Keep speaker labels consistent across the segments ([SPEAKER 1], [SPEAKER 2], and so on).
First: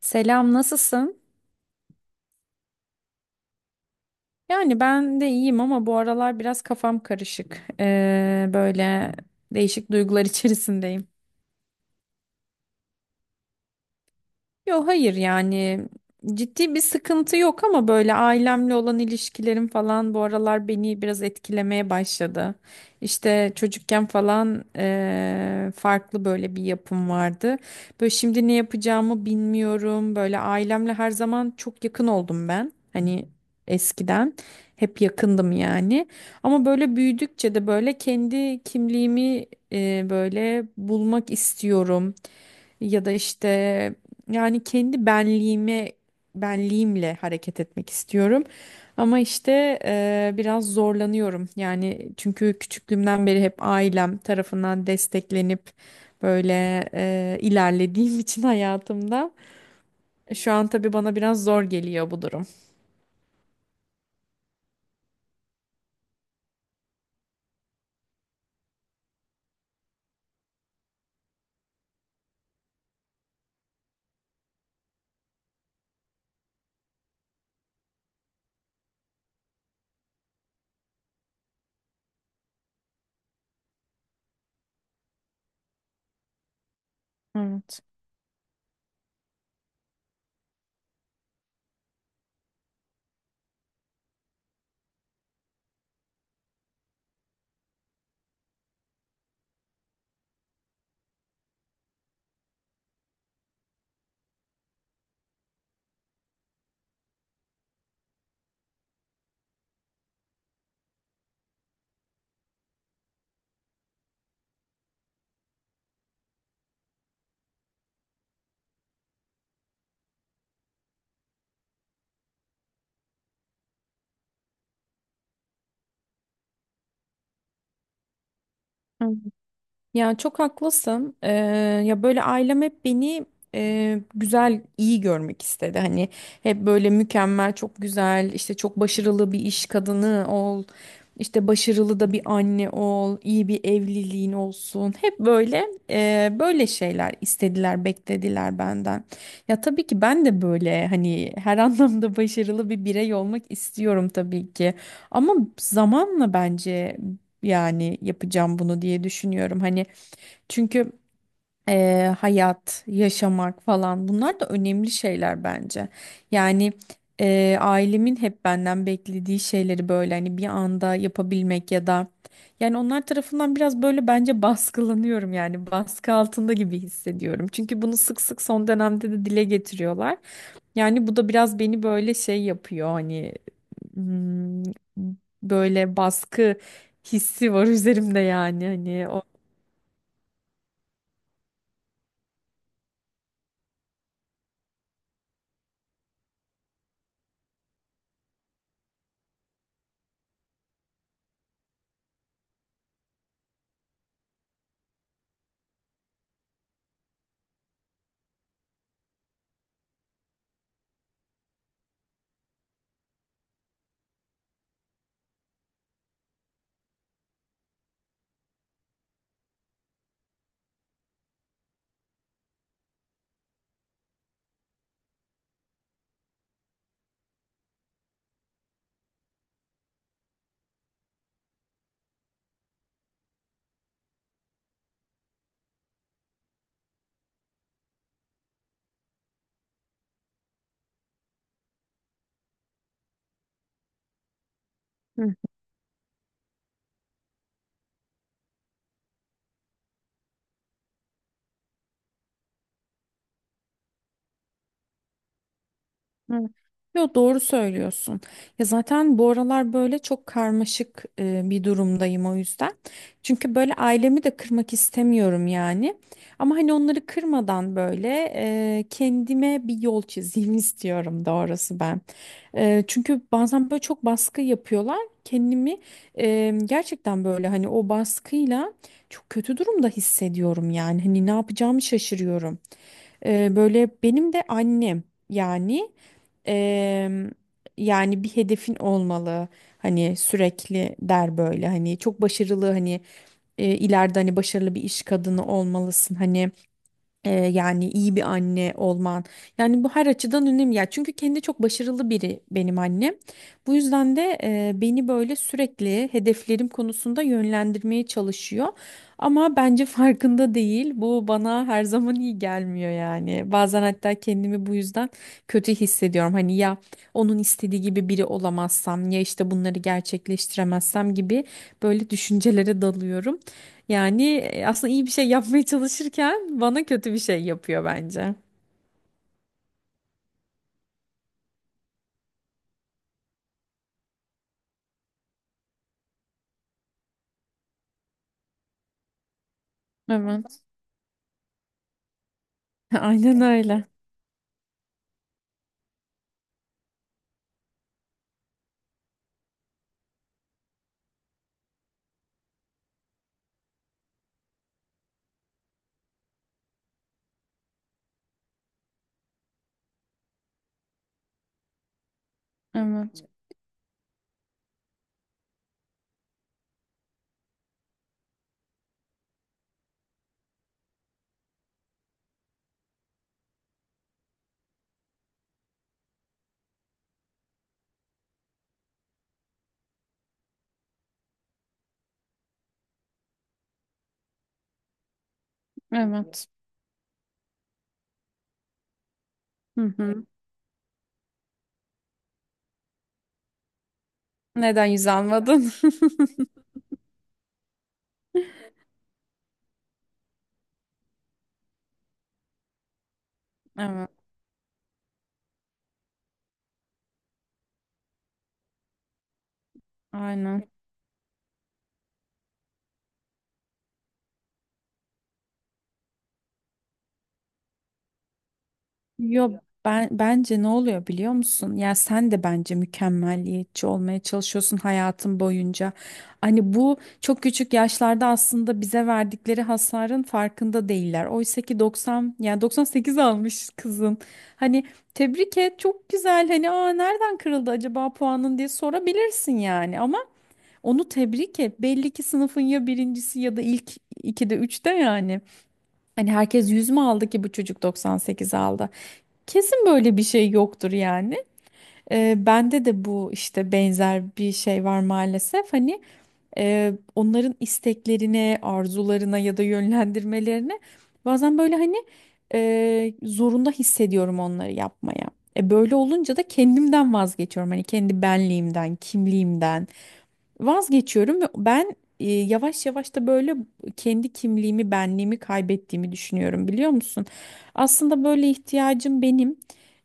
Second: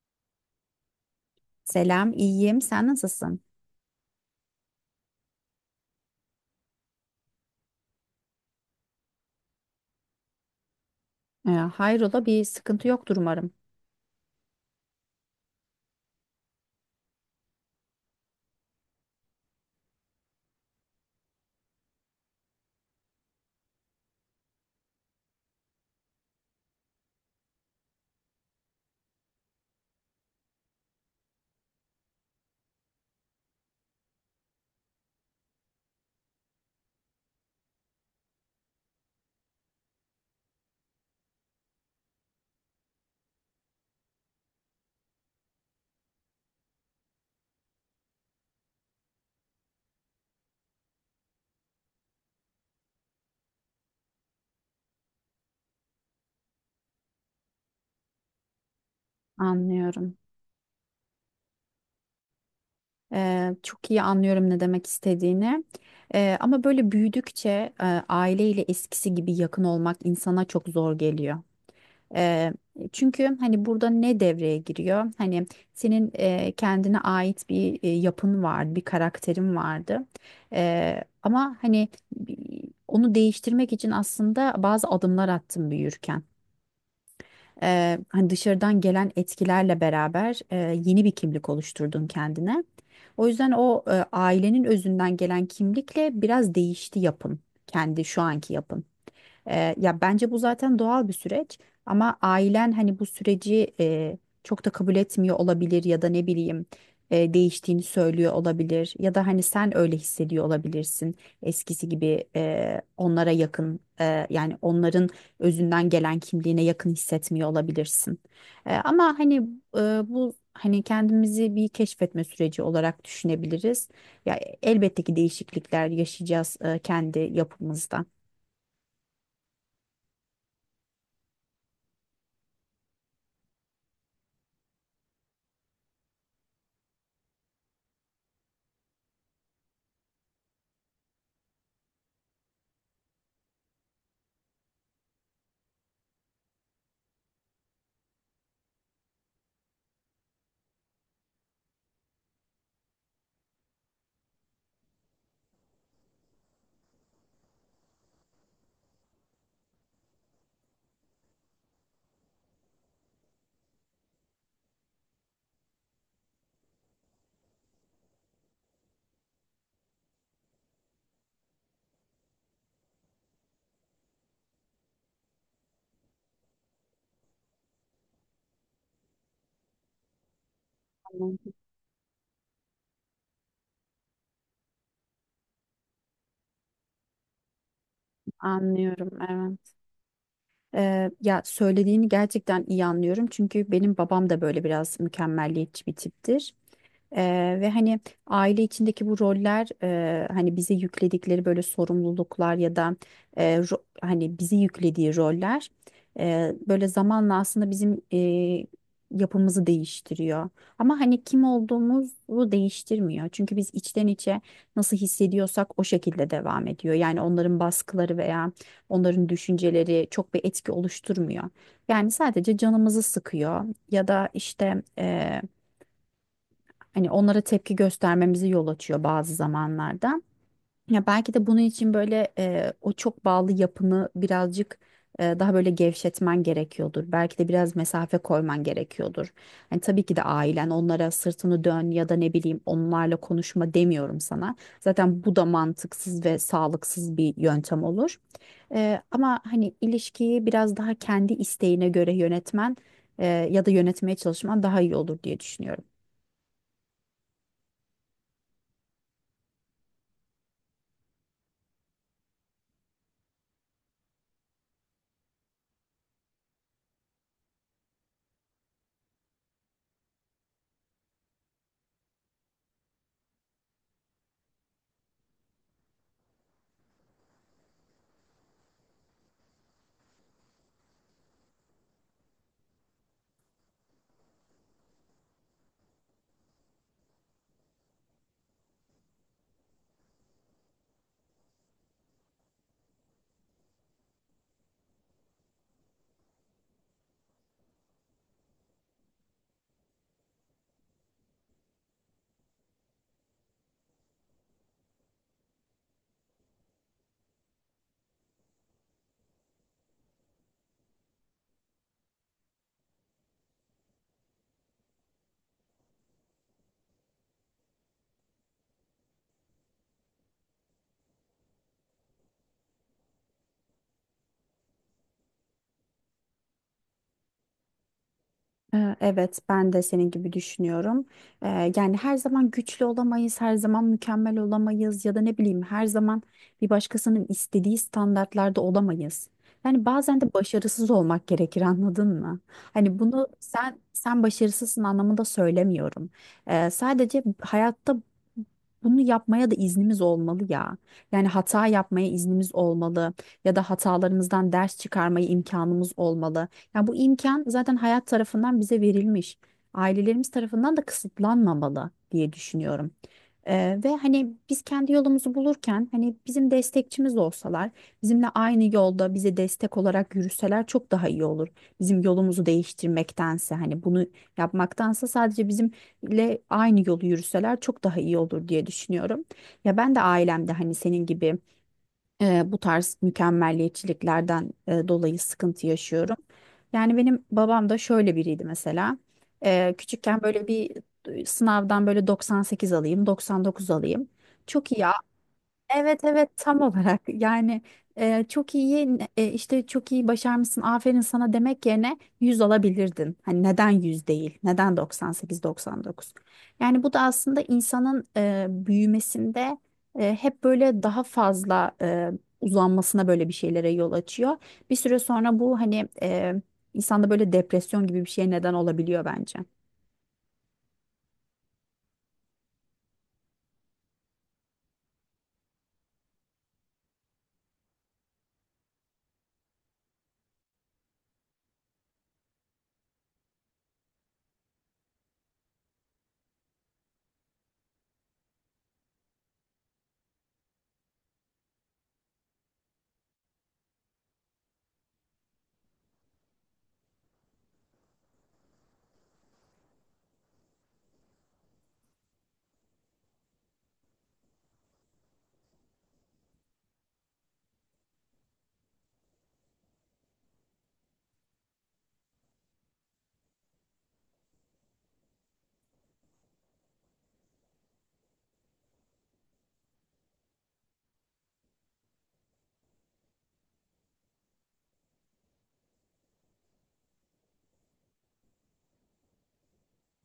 [SPEAKER 1] Selam, nasılsın?
[SPEAKER 2] Selam, iyiyim. Sen nasılsın?
[SPEAKER 1] Yani ben de iyiyim ama bu aralar biraz kafam karışık. Böyle değişik duygular içerisindeyim.
[SPEAKER 2] Hayrola, bir sıkıntı yoktur umarım.
[SPEAKER 1] Yok hayır yani ciddi bir sıkıntı yok ama böyle ailemle olan ilişkilerim falan bu aralar beni biraz etkilemeye başladı. İşte çocukken falan farklı böyle bir yapım vardı. Böyle şimdi ne yapacağımı bilmiyorum. Böyle ailemle her zaman çok yakın oldum ben. Hani eskiden hep yakındım yani. Ama böyle büyüdükçe de böyle kendi kimliğimi böyle bulmak istiyorum ya da işte yani kendi benliğimle hareket etmek istiyorum. Ama işte biraz zorlanıyorum. Yani çünkü küçüklüğümden beri hep ailem tarafından desteklenip böyle ilerlediğim için hayatımda
[SPEAKER 2] Anlıyorum.
[SPEAKER 1] şu an tabii bana biraz zor geliyor bu durum.
[SPEAKER 2] Çok iyi anlıyorum ne demek istediğini. Ama böyle büyüdükçe aileyle eskisi gibi yakın olmak insana çok zor geliyor. Ee, Çünkü hani burada ne devreye giriyor? Hani senin kendine ait bir yapın vardı, bir karakterin vardı. Ama hani onu değiştirmek için aslında bazı adımlar attım büyürken. Hani dışarıdan gelen etkilerle beraber yeni bir kimlik oluşturdun kendine. O yüzden o ailenin özünden gelen kimlikle biraz değişti yapın. Kendi şu anki yapın. Ya bence bu zaten doğal bir süreç ama ailen hani bu süreci çok da kabul etmiyor olabilir ya da ne bileyim değiştiğini söylüyor olabilir ya da hani sen öyle hissediyor olabilirsin eskisi gibi onlara yakın, yani onların özünden gelen kimliğine yakın hissetmiyor olabilirsin. Ama hani bu hani kendimizi bir keşfetme süreci olarak düşünebiliriz. Ya elbette ki değişiklikler yaşayacağız, kendi yapımızda.
[SPEAKER 1] Evet. Ya çok haklısın. Ya böyle ailem hep beni güzel, iyi görmek istedi. Hani hep böyle mükemmel, çok güzel, işte çok başarılı bir iş kadını ol, işte başarılı da bir anne ol, iyi bir evliliğin olsun. Hep böyle böyle şeyler istediler, beklediler benden. Ya tabii ki ben de böyle hani her anlamda başarılı bir birey olmak istiyorum tabii ki. Ama zamanla bence yani yapacağım bunu diye düşünüyorum. Hani çünkü hayat, yaşamak falan bunlar da önemli şeyler bence. Yani ailemin hep benden beklediği şeyleri böyle hani bir anda yapabilmek ya da yani onlar tarafından biraz böyle bence baskılanıyorum yani baskı altında gibi hissediyorum. Çünkü bunu sık sık son dönemde de dile getiriyorlar. Yani bu da biraz beni böyle şey yapıyor hani hmm, böyle baskı hissi var üzerimde yani hani
[SPEAKER 2] Anlıyorum.
[SPEAKER 1] o.
[SPEAKER 2] Evet. Ya söylediğini gerçekten iyi anlıyorum. Çünkü benim babam da böyle biraz mükemmelliyetçi bir tiptir. Ve hani aile içindeki bu roller, hani bize yükledikleri böyle sorumluluklar ya da hani bizi yüklediği roller böyle zamanla aslında bizim yapımızı değiştiriyor. Ama hani kim olduğumuzu değiştirmiyor. Çünkü biz içten içe nasıl hissediyorsak o şekilde devam ediyor. Yani onların baskıları veya onların düşünceleri çok bir etki oluşturmuyor. Yani sadece canımızı sıkıyor ya da işte hani onlara tepki göstermemizi yol açıyor bazı zamanlarda. Ya belki de bunun için böyle o çok bağlı yapını birazcık daha böyle gevşetmen gerekiyordur. Belki de biraz mesafe koyman gerekiyordur. Hani tabii ki de ailen onlara sırtını dön ya da ne bileyim onlarla konuşma demiyorum sana. Zaten bu da mantıksız ve sağlıksız bir yöntem olur. Ama hani ilişkiyi biraz daha kendi isteğine göre yönetmen, ya da yönetmeye çalışman daha iyi olur diye düşünüyorum.
[SPEAKER 1] Hı. Yo doğru söylüyorsun. Ya zaten bu aralar böyle çok karmaşık bir durumdayım o yüzden. Çünkü böyle ailemi de kırmak istemiyorum yani. Ama hani onları kırmadan böyle kendime bir yol çizeyim istiyorum doğrusu ben. Çünkü bazen böyle çok baskı yapıyorlar. Kendimi gerçekten böyle hani o baskıyla çok kötü durumda hissediyorum yani. Hani ne yapacağımı şaşırıyorum. Böyle benim de annem yani eee, yani bir hedefin olmalı hani sürekli der böyle hani çok başarılı hani ileride hani başarılı bir iş kadını olmalısın hani yani iyi bir anne olman. Yani bu her açıdan önemli. Ya çünkü kendi çok başarılı biri benim annem. Bu yüzden de beni böyle sürekli hedeflerim konusunda yönlendirmeye çalışıyor. Ama bence farkında değil. Bu bana her zaman iyi gelmiyor yani. Bazen hatta kendimi bu yüzden kötü hissediyorum. Hani ya onun istediği gibi biri olamazsam ya işte bunları gerçekleştiremezsem gibi böyle düşüncelere dalıyorum. Yani aslında iyi bir şey yapmaya çalışırken bana kötü bir şey yapıyor bence.
[SPEAKER 2] Evet, ben de senin gibi düşünüyorum. Yani her zaman güçlü olamayız, her zaman mükemmel olamayız ya da ne bileyim her zaman bir başkasının istediği standartlarda olamayız. Yani bazen de
[SPEAKER 1] Evet.
[SPEAKER 2] başarısız olmak gerekir, anladın mı? Hani bunu
[SPEAKER 1] Aynen
[SPEAKER 2] sen
[SPEAKER 1] öyle.
[SPEAKER 2] sen başarısızsın anlamında söylemiyorum. Sadece hayatta bunu yapmaya da iznimiz olmalı ya. Yani hata yapmaya iznimiz olmalı ya da hatalarımızdan ders çıkarmaya imkanımız olmalı. Ya bu imkan zaten hayat tarafından bize verilmiş. Ailelerimiz tarafından da kısıtlanmamalı diye düşünüyorum.
[SPEAKER 1] Evet.
[SPEAKER 2] Ve hani biz kendi yolumuzu bulurken hani bizim destekçimiz olsalar, bizimle aynı yolda bize destek olarak yürüseler çok daha iyi olur. Bizim yolumuzu değiştirmektense, hani bunu yapmaktansa, sadece bizimle aynı yolu yürüseler çok daha iyi olur diye düşünüyorum. Ya ben de ailemde hani senin gibi bu tarz mükemmelliyetçiliklerden dolayı sıkıntı yaşıyorum.
[SPEAKER 1] Evet.
[SPEAKER 2] Yani benim babam da şöyle biriydi mesela.
[SPEAKER 1] Hı
[SPEAKER 2] Küçükken
[SPEAKER 1] hı.
[SPEAKER 2] böyle bir sınavdan böyle 98 alayım, 99 alayım. Çok
[SPEAKER 1] Neden
[SPEAKER 2] iyi.
[SPEAKER 1] yüz almadın?
[SPEAKER 2] Evet, evet, tam olarak yani çok iyi, işte çok iyi başarmışsın, aferin sana demek yerine 100 alabilirdin. Hani neden yüz
[SPEAKER 1] Evet.
[SPEAKER 2] değil, neden 98-99, yani bu da aslında insanın büyümesinde hep
[SPEAKER 1] Aynen.
[SPEAKER 2] böyle daha fazla uzanmasına, böyle bir şeylere yol açıyor. Bir süre sonra bu hani İnsanda böyle depresyon gibi bir şeye neden olabiliyor bence.
[SPEAKER 1] Yok, ben bence ne oluyor biliyor musun? Ya sen de bence mükemmelliyetçi olmaya çalışıyorsun hayatın boyunca. Hani bu çok küçük yaşlarda aslında bize verdikleri hasarın farkında değiller. Oysa ki 90, yani 98 almış kızın. Hani tebrik et çok güzel. Hani aa nereden kırıldı acaba puanın diye sorabilirsin yani. Ama onu tebrik et. Belli ki sınıfın ya birincisi ya da ilk ikide üçte yani. Hani herkes 100 mü aldı ki bu çocuk 98 aldı? Kesin böyle bir şey yoktur yani. Bende de bu işte benzer bir şey var maalesef. Hani onların isteklerine, arzularına ya da yönlendirmelerine bazen böyle hani zorunda hissediyorum onları yapmaya. E, böyle olunca da kendimden vazgeçiyorum. Hani kendi benliğimden, kimliğimden. Vazgeçiyorum ve ben yavaş yavaş da böyle kendi kimliğimi, benliğimi kaybettiğimi düşünüyorum biliyor musun? Aslında böyle ihtiyacım benim.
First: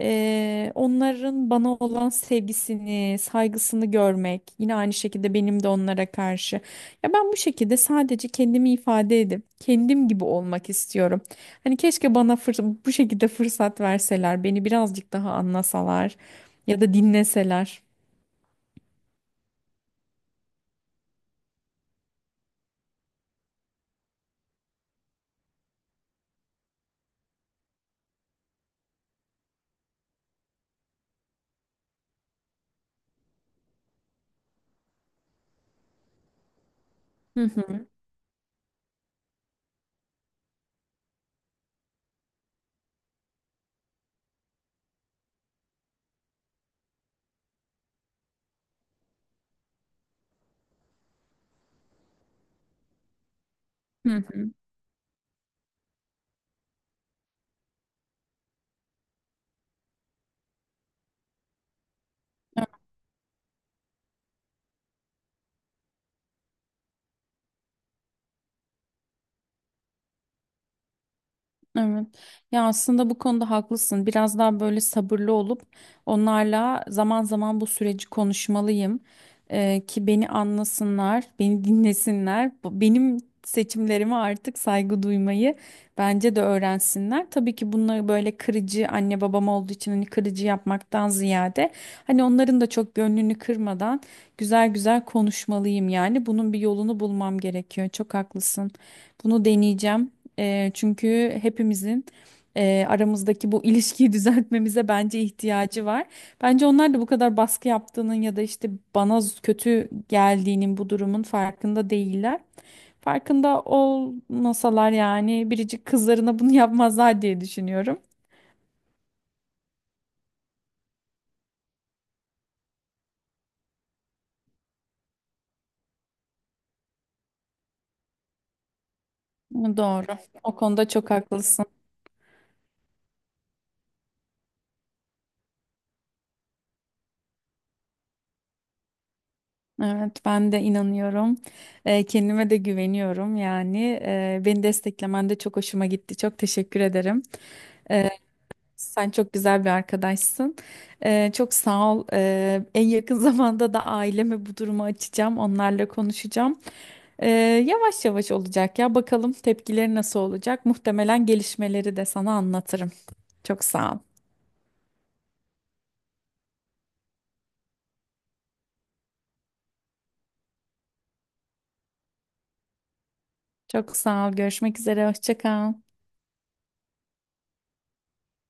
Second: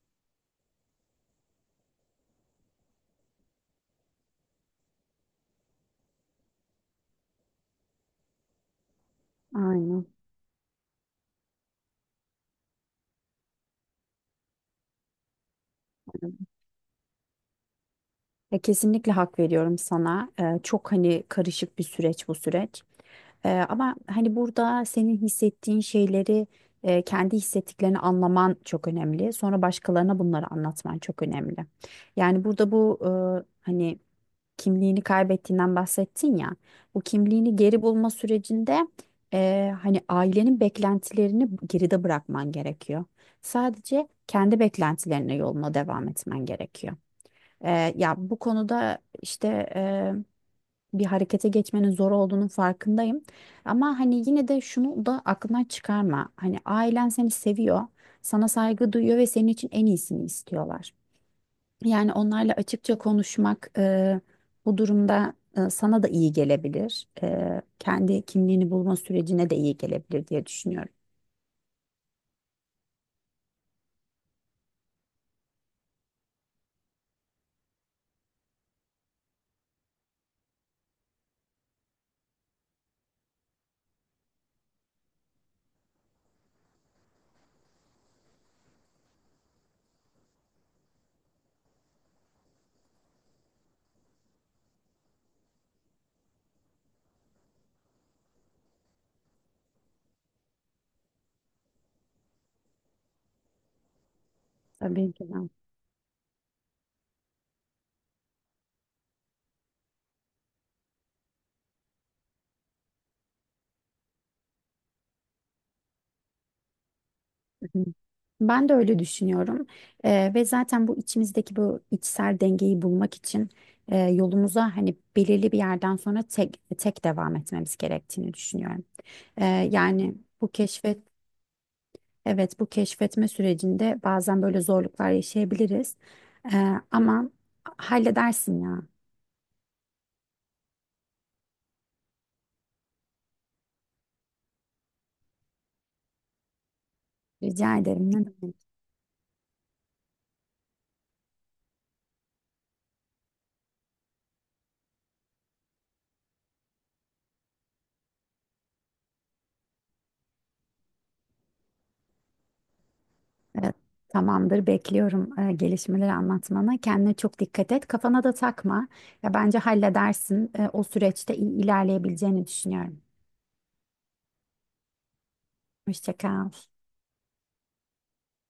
[SPEAKER 1] Onların bana olan sevgisini, saygısını görmek, yine aynı şekilde benim de onlara karşı. Ya ben bu şekilde sadece kendimi ifade edip
[SPEAKER 2] Aynen.
[SPEAKER 1] kendim gibi olmak istiyorum. Hani keşke bana bu şekilde fırsat verseler, beni birazcık daha anlasalar ya da dinleseler.
[SPEAKER 2] Ya kesinlikle hak veriyorum sana. Çok hani karışık bir süreç bu süreç. Ama hani burada senin hissettiğin şeyleri, kendi hissettiklerini anlaman çok önemli. Sonra başkalarına bunları anlatman çok önemli. Yani burada bu hani kimliğini kaybettiğinden bahsettin ya. Bu
[SPEAKER 1] Hı
[SPEAKER 2] kimliğini geri
[SPEAKER 1] hı.
[SPEAKER 2] bulma sürecinde hani ailenin beklentilerini geride bırakman gerekiyor. Sadece kendi beklentilerine yoluna devam etmen gerekiyor. Ya bu konuda işte eee, bir harekete geçmenin zor olduğunun farkındayım. Ama
[SPEAKER 1] Hı
[SPEAKER 2] hani yine
[SPEAKER 1] hı.
[SPEAKER 2] de şunu da aklından çıkarma. Hani ailen seni seviyor, sana saygı duyuyor ve senin için en iyisini istiyorlar. Yani onlarla açıkça konuşmak, bu durumda, sana da iyi gelebilir. Kendi kimliğini bulma sürecine de iyi gelebilir diye düşünüyorum.
[SPEAKER 1] Evet. Ya aslında bu konuda haklısın. Biraz daha böyle sabırlı olup onlarla zaman zaman bu süreci konuşmalıyım. Ki beni anlasınlar, beni dinlesinler. Benim seçimlerime artık saygı duymayı bence de öğrensinler. Tabii ki bunları böyle kırıcı anne babam olduğu için hani kırıcı yapmaktan ziyade hani onların da çok gönlünü kırmadan güzel güzel konuşmalıyım yani. Bunun bir yolunu bulmam gerekiyor. Çok haklısın. Bunu deneyeceğim. Çünkü hepimizin aramızdaki bu ilişkiyi düzeltmemize
[SPEAKER 2] Tabii
[SPEAKER 1] bence
[SPEAKER 2] ki de.
[SPEAKER 1] ihtiyacı var. Bence onlar da bu kadar baskı yaptığının ya da işte bana kötü geldiğinin bu durumun farkında değiller. Farkında olmasalar yani biricik kızlarına bunu yapmazlar diye düşünüyorum.
[SPEAKER 2] Ben de öyle düşünüyorum. Ve zaten bu içimizdeki bu içsel dengeyi bulmak için yolumuza hani belirli bir yerden sonra tek tek devam etmemiz gerektiğini düşünüyorum.
[SPEAKER 1] Doğru.
[SPEAKER 2] Yani bu
[SPEAKER 1] O konuda
[SPEAKER 2] keşfet
[SPEAKER 1] çok haklısın.
[SPEAKER 2] evet, bu keşfetme sürecinde bazen böyle zorluklar yaşayabiliriz. Ama halledersin ya.
[SPEAKER 1] Evet, ben de inanıyorum. Kendime de güveniyorum yani. Beni desteklemen de çok hoşuma gitti. Çok teşekkür ederim.
[SPEAKER 2] Rica ederim. Ne demek?
[SPEAKER 1] Sen çok güzel bir arkadaşsın. Çok sağ ol. En yakın zamanda da aileme bu durumu açacağım. Onlarla konuşacağım. Ee, yavaş yavaş olacak ya. Bakalım tepkileri nasıl olacak. Muhtemelen gelişmeleri de sana anlatırım. Çok
[SPEAKER 2] E,
[SPEAKER 1] sağ ol.
[SPEAKER 2] Tamamdır, bekliyorum gelişmeleri anlatmanı. Kendine çok dikkat et. Kafana da takma. Ya bence halledersin. O süreçte iyi ilerleyebileceğini düşünüyorum.
[SPEAKER 1] Çok sağ ol. Görüşmek üzere. Hoşça kal.
[SPEAKER 2] Hoşça kal.